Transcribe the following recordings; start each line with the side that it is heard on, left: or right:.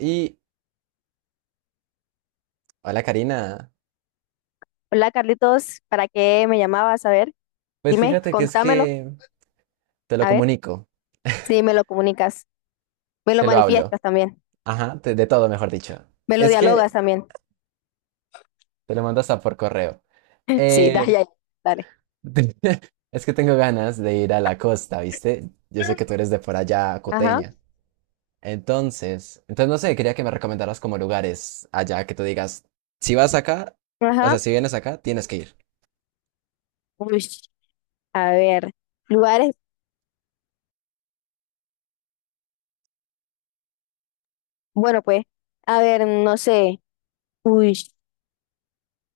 right: Y hola, Karina.
left: Hola Carlitos, ¿para qué me llamabas? A ver,
right: Pues
left: dime,
right: fíjate que es
left: contámelo,
right: que te lo
left: a ver,
right: comunico,
left: si me lo comunicas, me lo
right: te lo hablo.
left: manifiestas también,
right: Ajá, de todo, mejor dicho.
left: me lo
right: Es que
left: dialogas también.
right: te lo mandas a por correo.
left: Sí, dale,
right: Eh,
left: ya, dale.
right: es que tengo ganas de ir a la costa, ¿viste? Yo sé que tú eres de por allá,
left: Ajá,
right: coteña. Entonces no sé, quería que me recomendaras como lugares allá que tú digas, si vas acá, o
left: ajá.
right: sea, si vienes acá, tienes que ir.
left: Uy, a ver, lugares, bueno pues, a ver, no sé, uy,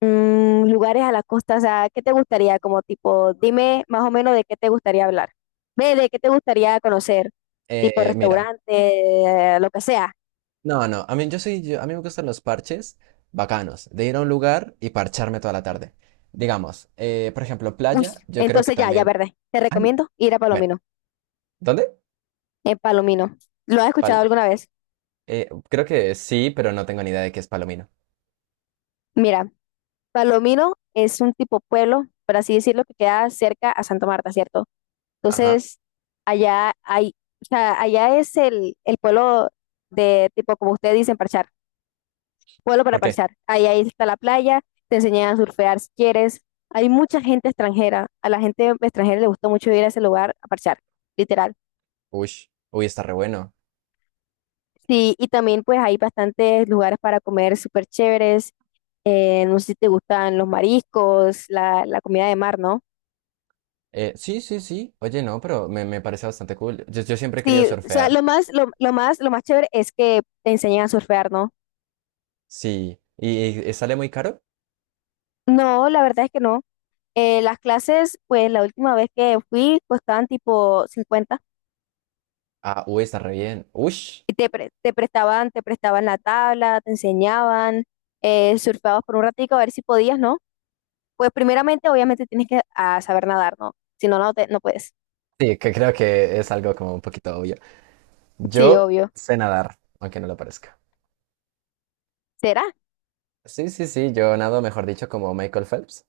left: lugares a la costa, o sea, ¿qué te gustaría? Como tipo, dime más o menos de qué te gustaría hablar, ve, de qué te gustaría conocer, tipo
right: Mira.
left: restaurante, lo que sea.
right: No, no, a mí, yo soy, a mí me gustan los parches bacanos, de ir a un lugar y parcharme toda la tarde. Digamos, por ejemplo,
left: Uy,
right: playa, yo creo que
left: entonces ya, ya,
right: también.
left: verde, te
right: Ay,
left: recomiendo ir a
right: bueno,
left: Palomino.
right: ¿dónde?
left: En Palomino. ¿Lo has escuchado
right: Pal-
left: alguna vez?
right: creo que sí, pero no tengo ni idea de qué es Palomino.
left: Mira, Palomino es un tipo pueblo, por así decirlo, que queda cerca a Santa Marta, ¿cierto?
right: Ajá.
left: Entonces, allá hay, o sea, allá es el pueblo de tipo, como ustedes dicen, parchar, pueblo para
right: ¿Por qué?
left: parchar. Ahí está la playa, te enseñan a surfear si quieres. Hay mucha gente extranjera. A la gente extranjera le gusta mucho ir a ese lugar a parchar, literal.
right: Uy, uy, está re bueno.
left: Sí, y también pues hay bastantes lugares para comer súper chéveres. No sé si te gustan los mariscos, la comida de mar, ¿no?
right: Sí, sí, sí. Oye, no, pero me parece bastante cool. Yo siempre he querido
left: Sí, o sea,
right: surfear.
left: lo más chévere es que te enseñan a surfear, ¿no?
right: Sí. Y sale muy caro?
left: No, la verdad es que no. Las clases, pues la última vez que fui costaban tipo 50
right: Ah, uy, está re bien. Uy. Sí,
left: y te prestaban la tabla, te enseñaban, surfeabas por un ratico a ver si podías, ¿no? Pues primeramente, obviamente tienes que saber nadar, ¿no? Si no, no puedes.
right: que creo que es algo como un poquito obvio.
left: Sí,
right: Yo
left: obvio.
right: sé nadar, aunque no lo parezca.
left: ¿Será?
right: Sí, sí, sí, yo nado, mejor dicho, como Michael Phelps.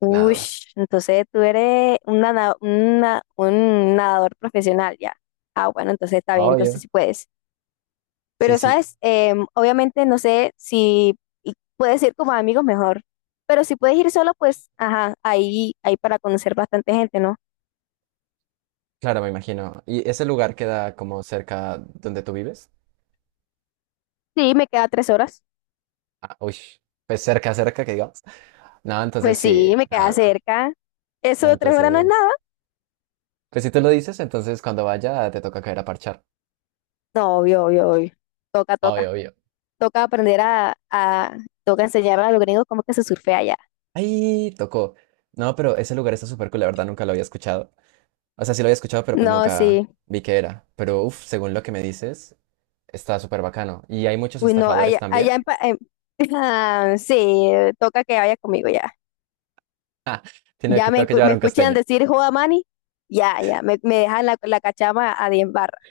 left: Uy,
right: Nada.
left: entonces tú eres un, nada- una- un nadador profesional ya. Ah, bueno, entonces está bien,
right: Obvio.
left: entonces sí puedes.
right: Sí,
left: Pero,
right: sí,
left: ¿sabes? Obviamente no sé si y puedes ir como amigos mejor. Pero si puedes ir solo, pues, ajá, ahí para conocer bastante gente, ¿no?
right: claro, me imagino. Ese lugar queda como cerca donde tú vives?
left: Sí, me queda 3 horas.
right: Ah, uy, pues cerca, cerca, que digamos. No, entonces
left: Pues
right: sí,
left: sí, me
right: no,
left: queda
right: no,
left: cerca. Eso
right: no.
left: de 3 horas no es nada.
right: Entonces, pues si tú lo dices, entonces cuando vaya te toca caer a parchar.
left: No, obvio, obvio, obvio. Toca, toca.
right: Obvio, obvio.
left: Toca aprender toca enseñar a los gringos cómo que se surfea allá.
right: Ay, tocó. No, pero ese lugar está súper cool, la verdad nunca lo había escuchado. O sea, sí lo había escuchado, pero pues
left: No,
right: nunca
left: sí.
right: vi qué era. Pero uff, según lo que me dices, está súper bacano. Y hay muchos
left: Uy, no,
right: estafadores
left: allá,
right: también.
left: allá en, Pa- en- Ah, sí, toca que vaya conmigo ya.
right: Ah, tiene que, tengo que llevar
left: Me
right: un
left: escuchan
right: costeño.
left: decir joda Mani, ya, ya, me dejan la cachama a 10 barras.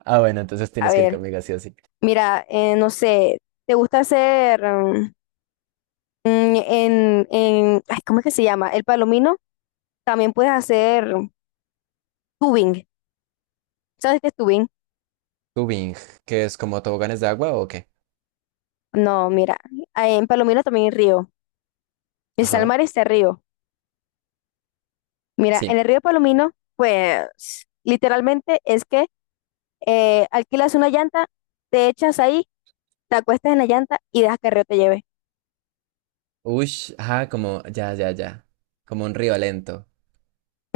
right: Ah, bueno, entonces
left: A
right: tienes que ir
left: ver,
right: conmigo, sí o sí.
left: mira, no sé, ¿te gusta hacer ¿cómo es que se llama? El palomino, también puedes hacer tubing. ¿Sabes qué es tubing?
right: Tubing, ¿que es como toboganes de agua o qué?
left: No, mira, en Palomino también hay río. El
right: Ajá.
left: Salmar está río. Mira,
right: Sí.
left: en el río Palomino, pues, literalmente es que alquilas una llanta, te echas ahí, te acuestas en la llanta y dejas que el río te lleve.
right: Ush, ajá, como, ya, ya, ya. Como un río lento.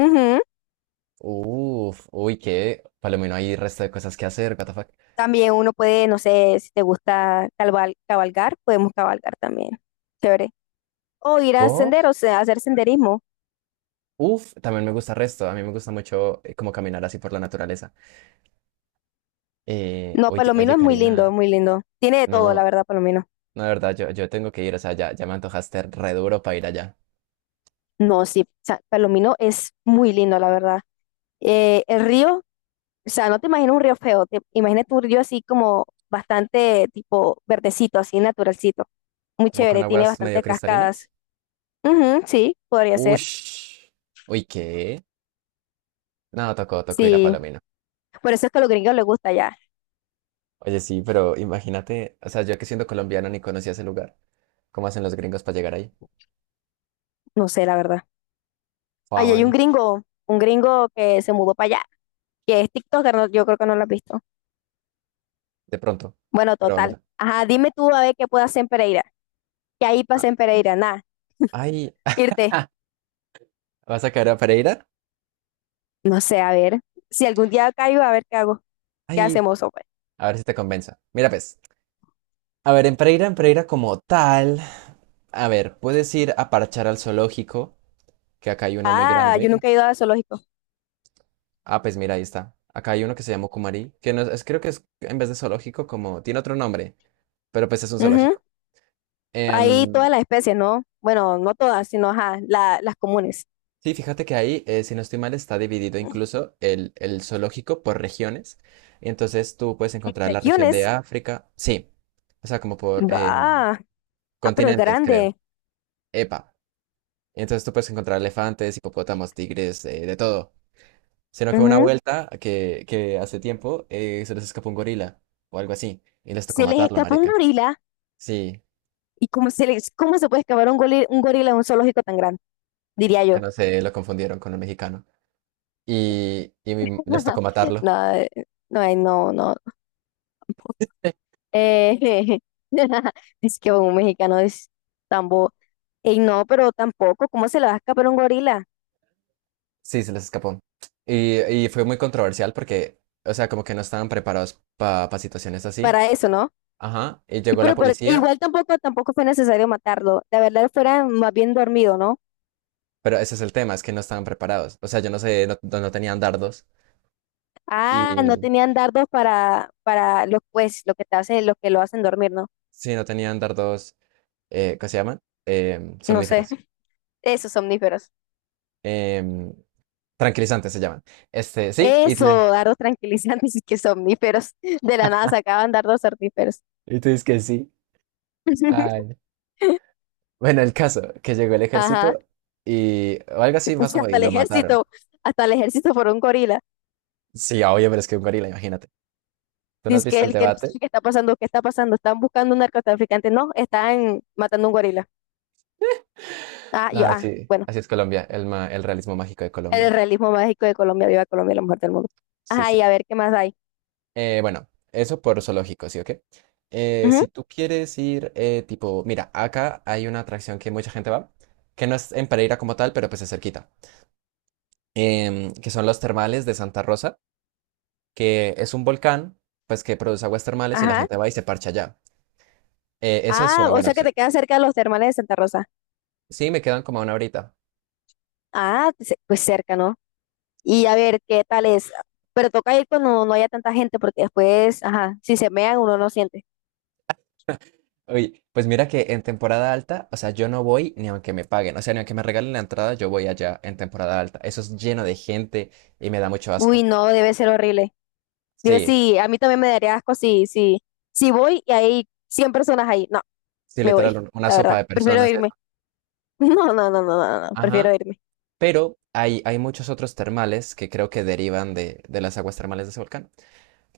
left: Ujú.
right: Uf, uy, qué. Palomino, hay resto de cosas que hacer, what the fuck.
left: También uno puede, no sé, si te gusta cabalgar, podemos cabalgar también. Chévere. O ir a
right: Uf,
left: senderos, a hacer senderismo.
right: uf, también me gusta resto. A mí me gusta mucho como caminar así por la naturaleza.
left: No,
right: Oye,
left: Palomino
right: oye,
left: es muy lindo,
right: Karina.
left: es muy lindo. Tiene de todo, la
right: No,
left: verdad, Palomino.
right: no, de verdad, yo tengo que ir, o sea, ya, ya me antojaste re duro para ir allá.
left: No, sí, o sea, Palomino es muy lindo, la verdad. El río, o sea, no te imaginas un río feo, te imaginas un río así como bastante tipo verdecito, así naturalcito. Muy
right: ¿Como con
left: chévere, tiene
right: aguas medio
left: bastante cascadas.
right: cristalinas?
left: Ujú, sí, podría ser.
right: Ush. Uy, ¿qué? No, tocó, tocó ir a
left: Sí,
right: Palomino.
left: por eso es que a los gringos les gusta allá.
right: Oye, sí, pero imagínate, o sea, yo que siendo colombiano ni conocía ese lugar. ¿Cómo hacen los gringos para llegar ahí?
left: No sé, la verdad. Ahí hay
right: Juan,
left: un gringo que se mudó para allá, que es TikToker, no- yo creo que no lo has visto.
right: de pronto.
left: Bueno,
right: Pero no
left: total.
right: sé.
left: Ajá, dime tú a ver qué puedo hacer en Pereira. ¿Qué hay para
right: Ah,
left: hacer en Pereira? Nada,
right: ay,
left: irte.
right: ¿vas a caer a Pereira?
left: No sé, a ver. Si algún día caigo, a ver qué hago. ¿Qué
right: Ay,
left: hacemos, hombre?
right: a ver si te convenza. Mira, pues. A ver, en Pereira como tal. A ver, puedes ir a parchar al zoológico, que acá hay uno muy
left: Ah, yo
right: grande.
left: nunca he ido a zoológico.
right: Ah, pues mira, ahí está. Acá hay uno que se llama Kumari, que no creo que es en vez de zoológico, como tiene otro nombre, pero pues es un
left: Ujú.
right: zoológico.
left: Ahí
right: Em,
left: todas las especies, ¿no? Bueno, no todas, sino ajá, las comunes.
right: sí, fíjate que ahí, si no estoy mal, está dividido incluso el zoológico por regiones. Y entonces tú puedes encontrar la región de
left: Regiones.
right: África, sí, o sea, como por
left: Ah, pero es
right: continentes, creo.
left: grande.
right: Epa. Y entonces tú puedes encontrar elefantes, hipopótamos, tigres, de todo. Sino que una vuelta que hace tiempo se les escapó un gorila o algo así y les tocó
left: Se les
right: matarlo,
left: escapó un
right: marica.
left: gorila
right: Sí,
left: y cómo se puede escapar un gorila en un zoológico tan grande, diría
right: ya
left: yo.
right: no sé, lo confundieron con un mexicano. Les tocó matarlo.
left: No, no, ay, no, no. Eh, dice que un mexicano es tan bobo. Ey, no, pero tampoco, ¿cómo se le va a escapar un gorila?
right: Sí, se les escapó. Y fue muy controversial porque, o sea, como que no estaban preparados para situaciones así.
left: Para eso, ¿no?
right: Ajá, y
left: Y
right: llegó la
left: pero
right: policía,
left: igual tampoco, tampoco fue necesario matarlo. La verdad fuera más bien dormido, ¿no?
right: pero ese es el tema, es que no estaban preparados. O sea, yo no sé, no tenían dardos.
left: Ah, no
right: Y
left: tenían dardos para los pues, lo que te hace, lo que lo hacen dormir, ¿no?
right: sí, no tenían dardos, ¿qué se llaman?
left: No sé.
right: Somníferas.
left: Esos somníferos.
right: Em, tranquilizantes se llaman. Este, sí,
left: Eso, dardos tranquilizantes y que somníferos. De la nada sacaban dardos somníferos.
right: y tú dices que sí. Ay. Bueno, el caso, que llegó el
left: Ajá.
right: ejército y o algo así
left: Pues
right: pasó
left: hasta
right: y
left: el
right: lo mataron.
left: ejército, hasta el ejército por un gorila.
right: Sí, obvio, pero es que un gorila, imagínate. ¿Tú no has
left: Dice que
right: visto el
left: el que no
right: debate?
left: sabe qué está pasando, qué está pasando. Están buscando un narcotraficante. No, están matando un gorila.
right: Nada, sí,
left: Bueno.
right: así es Colombia, el realismo mágico de
left: El
right: Colombia.
left: realismo mágico de Colombia. Viva Colombia, la mujer del mundo.
right: Sí,
left: Ajá,
right: sí.
left: y a ver qué más hay.
right: Bueno, eso por zoológico, ¿sí o qué?
left: Ujú,
right: Si tú quieres ir, tipo, mira, acá hay una atracción que mucha gente va, que no es en Pereira como tal, pero pues es cerquita, que son los termales de Santa Rosa, que es un volcán, pues que produce aguas termales y la
left: ajá.
right: gente va y se parcha allá. Esa es
left: Ah,
right: una
left: o
right: buena
left: sea que
right: opción.
left: te quedas cerca de los termales de Santa Rosa.
right: Sí, me quedan como una horita.
left: Pues cerca, ¿no? Y a ver qué tal es. Pero toca ir cuando no haya tanta gente, porque después, ajá, si se mean uno no siente.
right: Oye, pues mira que en temporada alta, o sea, yo no voy ni aunque me paguen, o sea, ni aunque me regalen la entrada, yo voy allá en temporada alta. Eso es lleno de gente y me da mucho
left: Uy,
right: asco.
left: no, debe ser horrible. Debe,
right: Sí,
left: sí, a mí también me daría asco si voy y hay 100 personas ahí. No,
right: sí,
left: me
right: literal,
left: voy,
right: una
left: la
right: sopa
left: verdad.
right: de
left: Prefiero
right: personas,
left: irme.
right: eso.
left: No, no, no, no, no, no, prefiero
right: Ajá.
left: irme.
right: Pero hay muchos otros termales que creo que derivan de las aguas termales de ese volcán,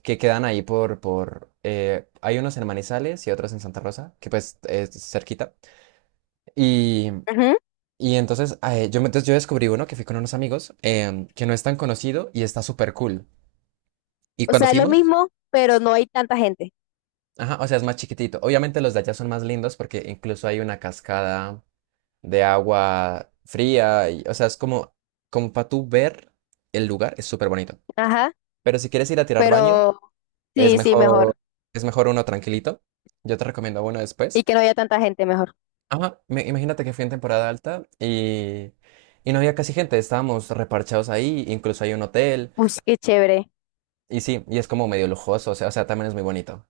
right: que quedan ahí por, hay unos en Manizales y otros en Santa Rosa, que pues es cerquita.
left: Ujú.
right: Y entonces, entonces yo descubrí uno que fui con unos amigos que no es tan conocido y está súper cool. Y
left: O
right: cuando
left: sea, es lo
right: fuimos,
left: mismo, pero no hay tanta gente.
right: ajá, o sea, es más chiquitito. Obviamente los de allá son más lindos porque incluso hay una cascada de agua fría. Y, o sea, es como, como para tú ver el lugar, es súper bonito.
left: Ajá,
right: Pero si quieres ir a tirar baño,
left: pero
right: es
left: sí, sí,
right: mejor,
left: mejor.
right: es mejor uno tranquilito. Yo te recomiendo uno
left: Y
right: después.
left: que no haya tanta gente, mejor.
right: Ajá, imagínate que fui en temporada alta y no había casi gente. Estábamos reparchados ahí, incluso hay un hotel.
left: Uy, qué chévere.
right: Y sí, y es como medio lujoso, o sea, también es muy bonito.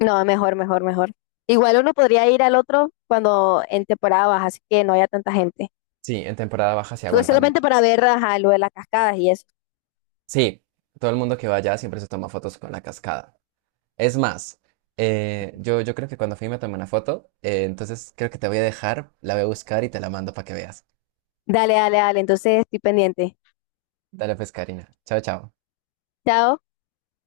left: No, mejor, mejor, mejor. Igual uno podría ir al otro cuando en temporada baja, así que no haya tanta gente.
right: Sí, en temporada baja se
left: Creo que
right: aguanta
left: solamente
right: mucho.
left: para ver, ajá, lo de las cascadas y eso.
right: Sí, todo el mundo que va allá siempre se toma fotos con la cascada. Es más, yo creo que cuando fui me tomé una foto, entonces creo que te voy a dejar, la voy a buscar y te la mando para que veas.
left: Dale, dale, dale. Entonces estoy pendiente.
right: Dale pues, Karina. Chao, chao.
left: Chao.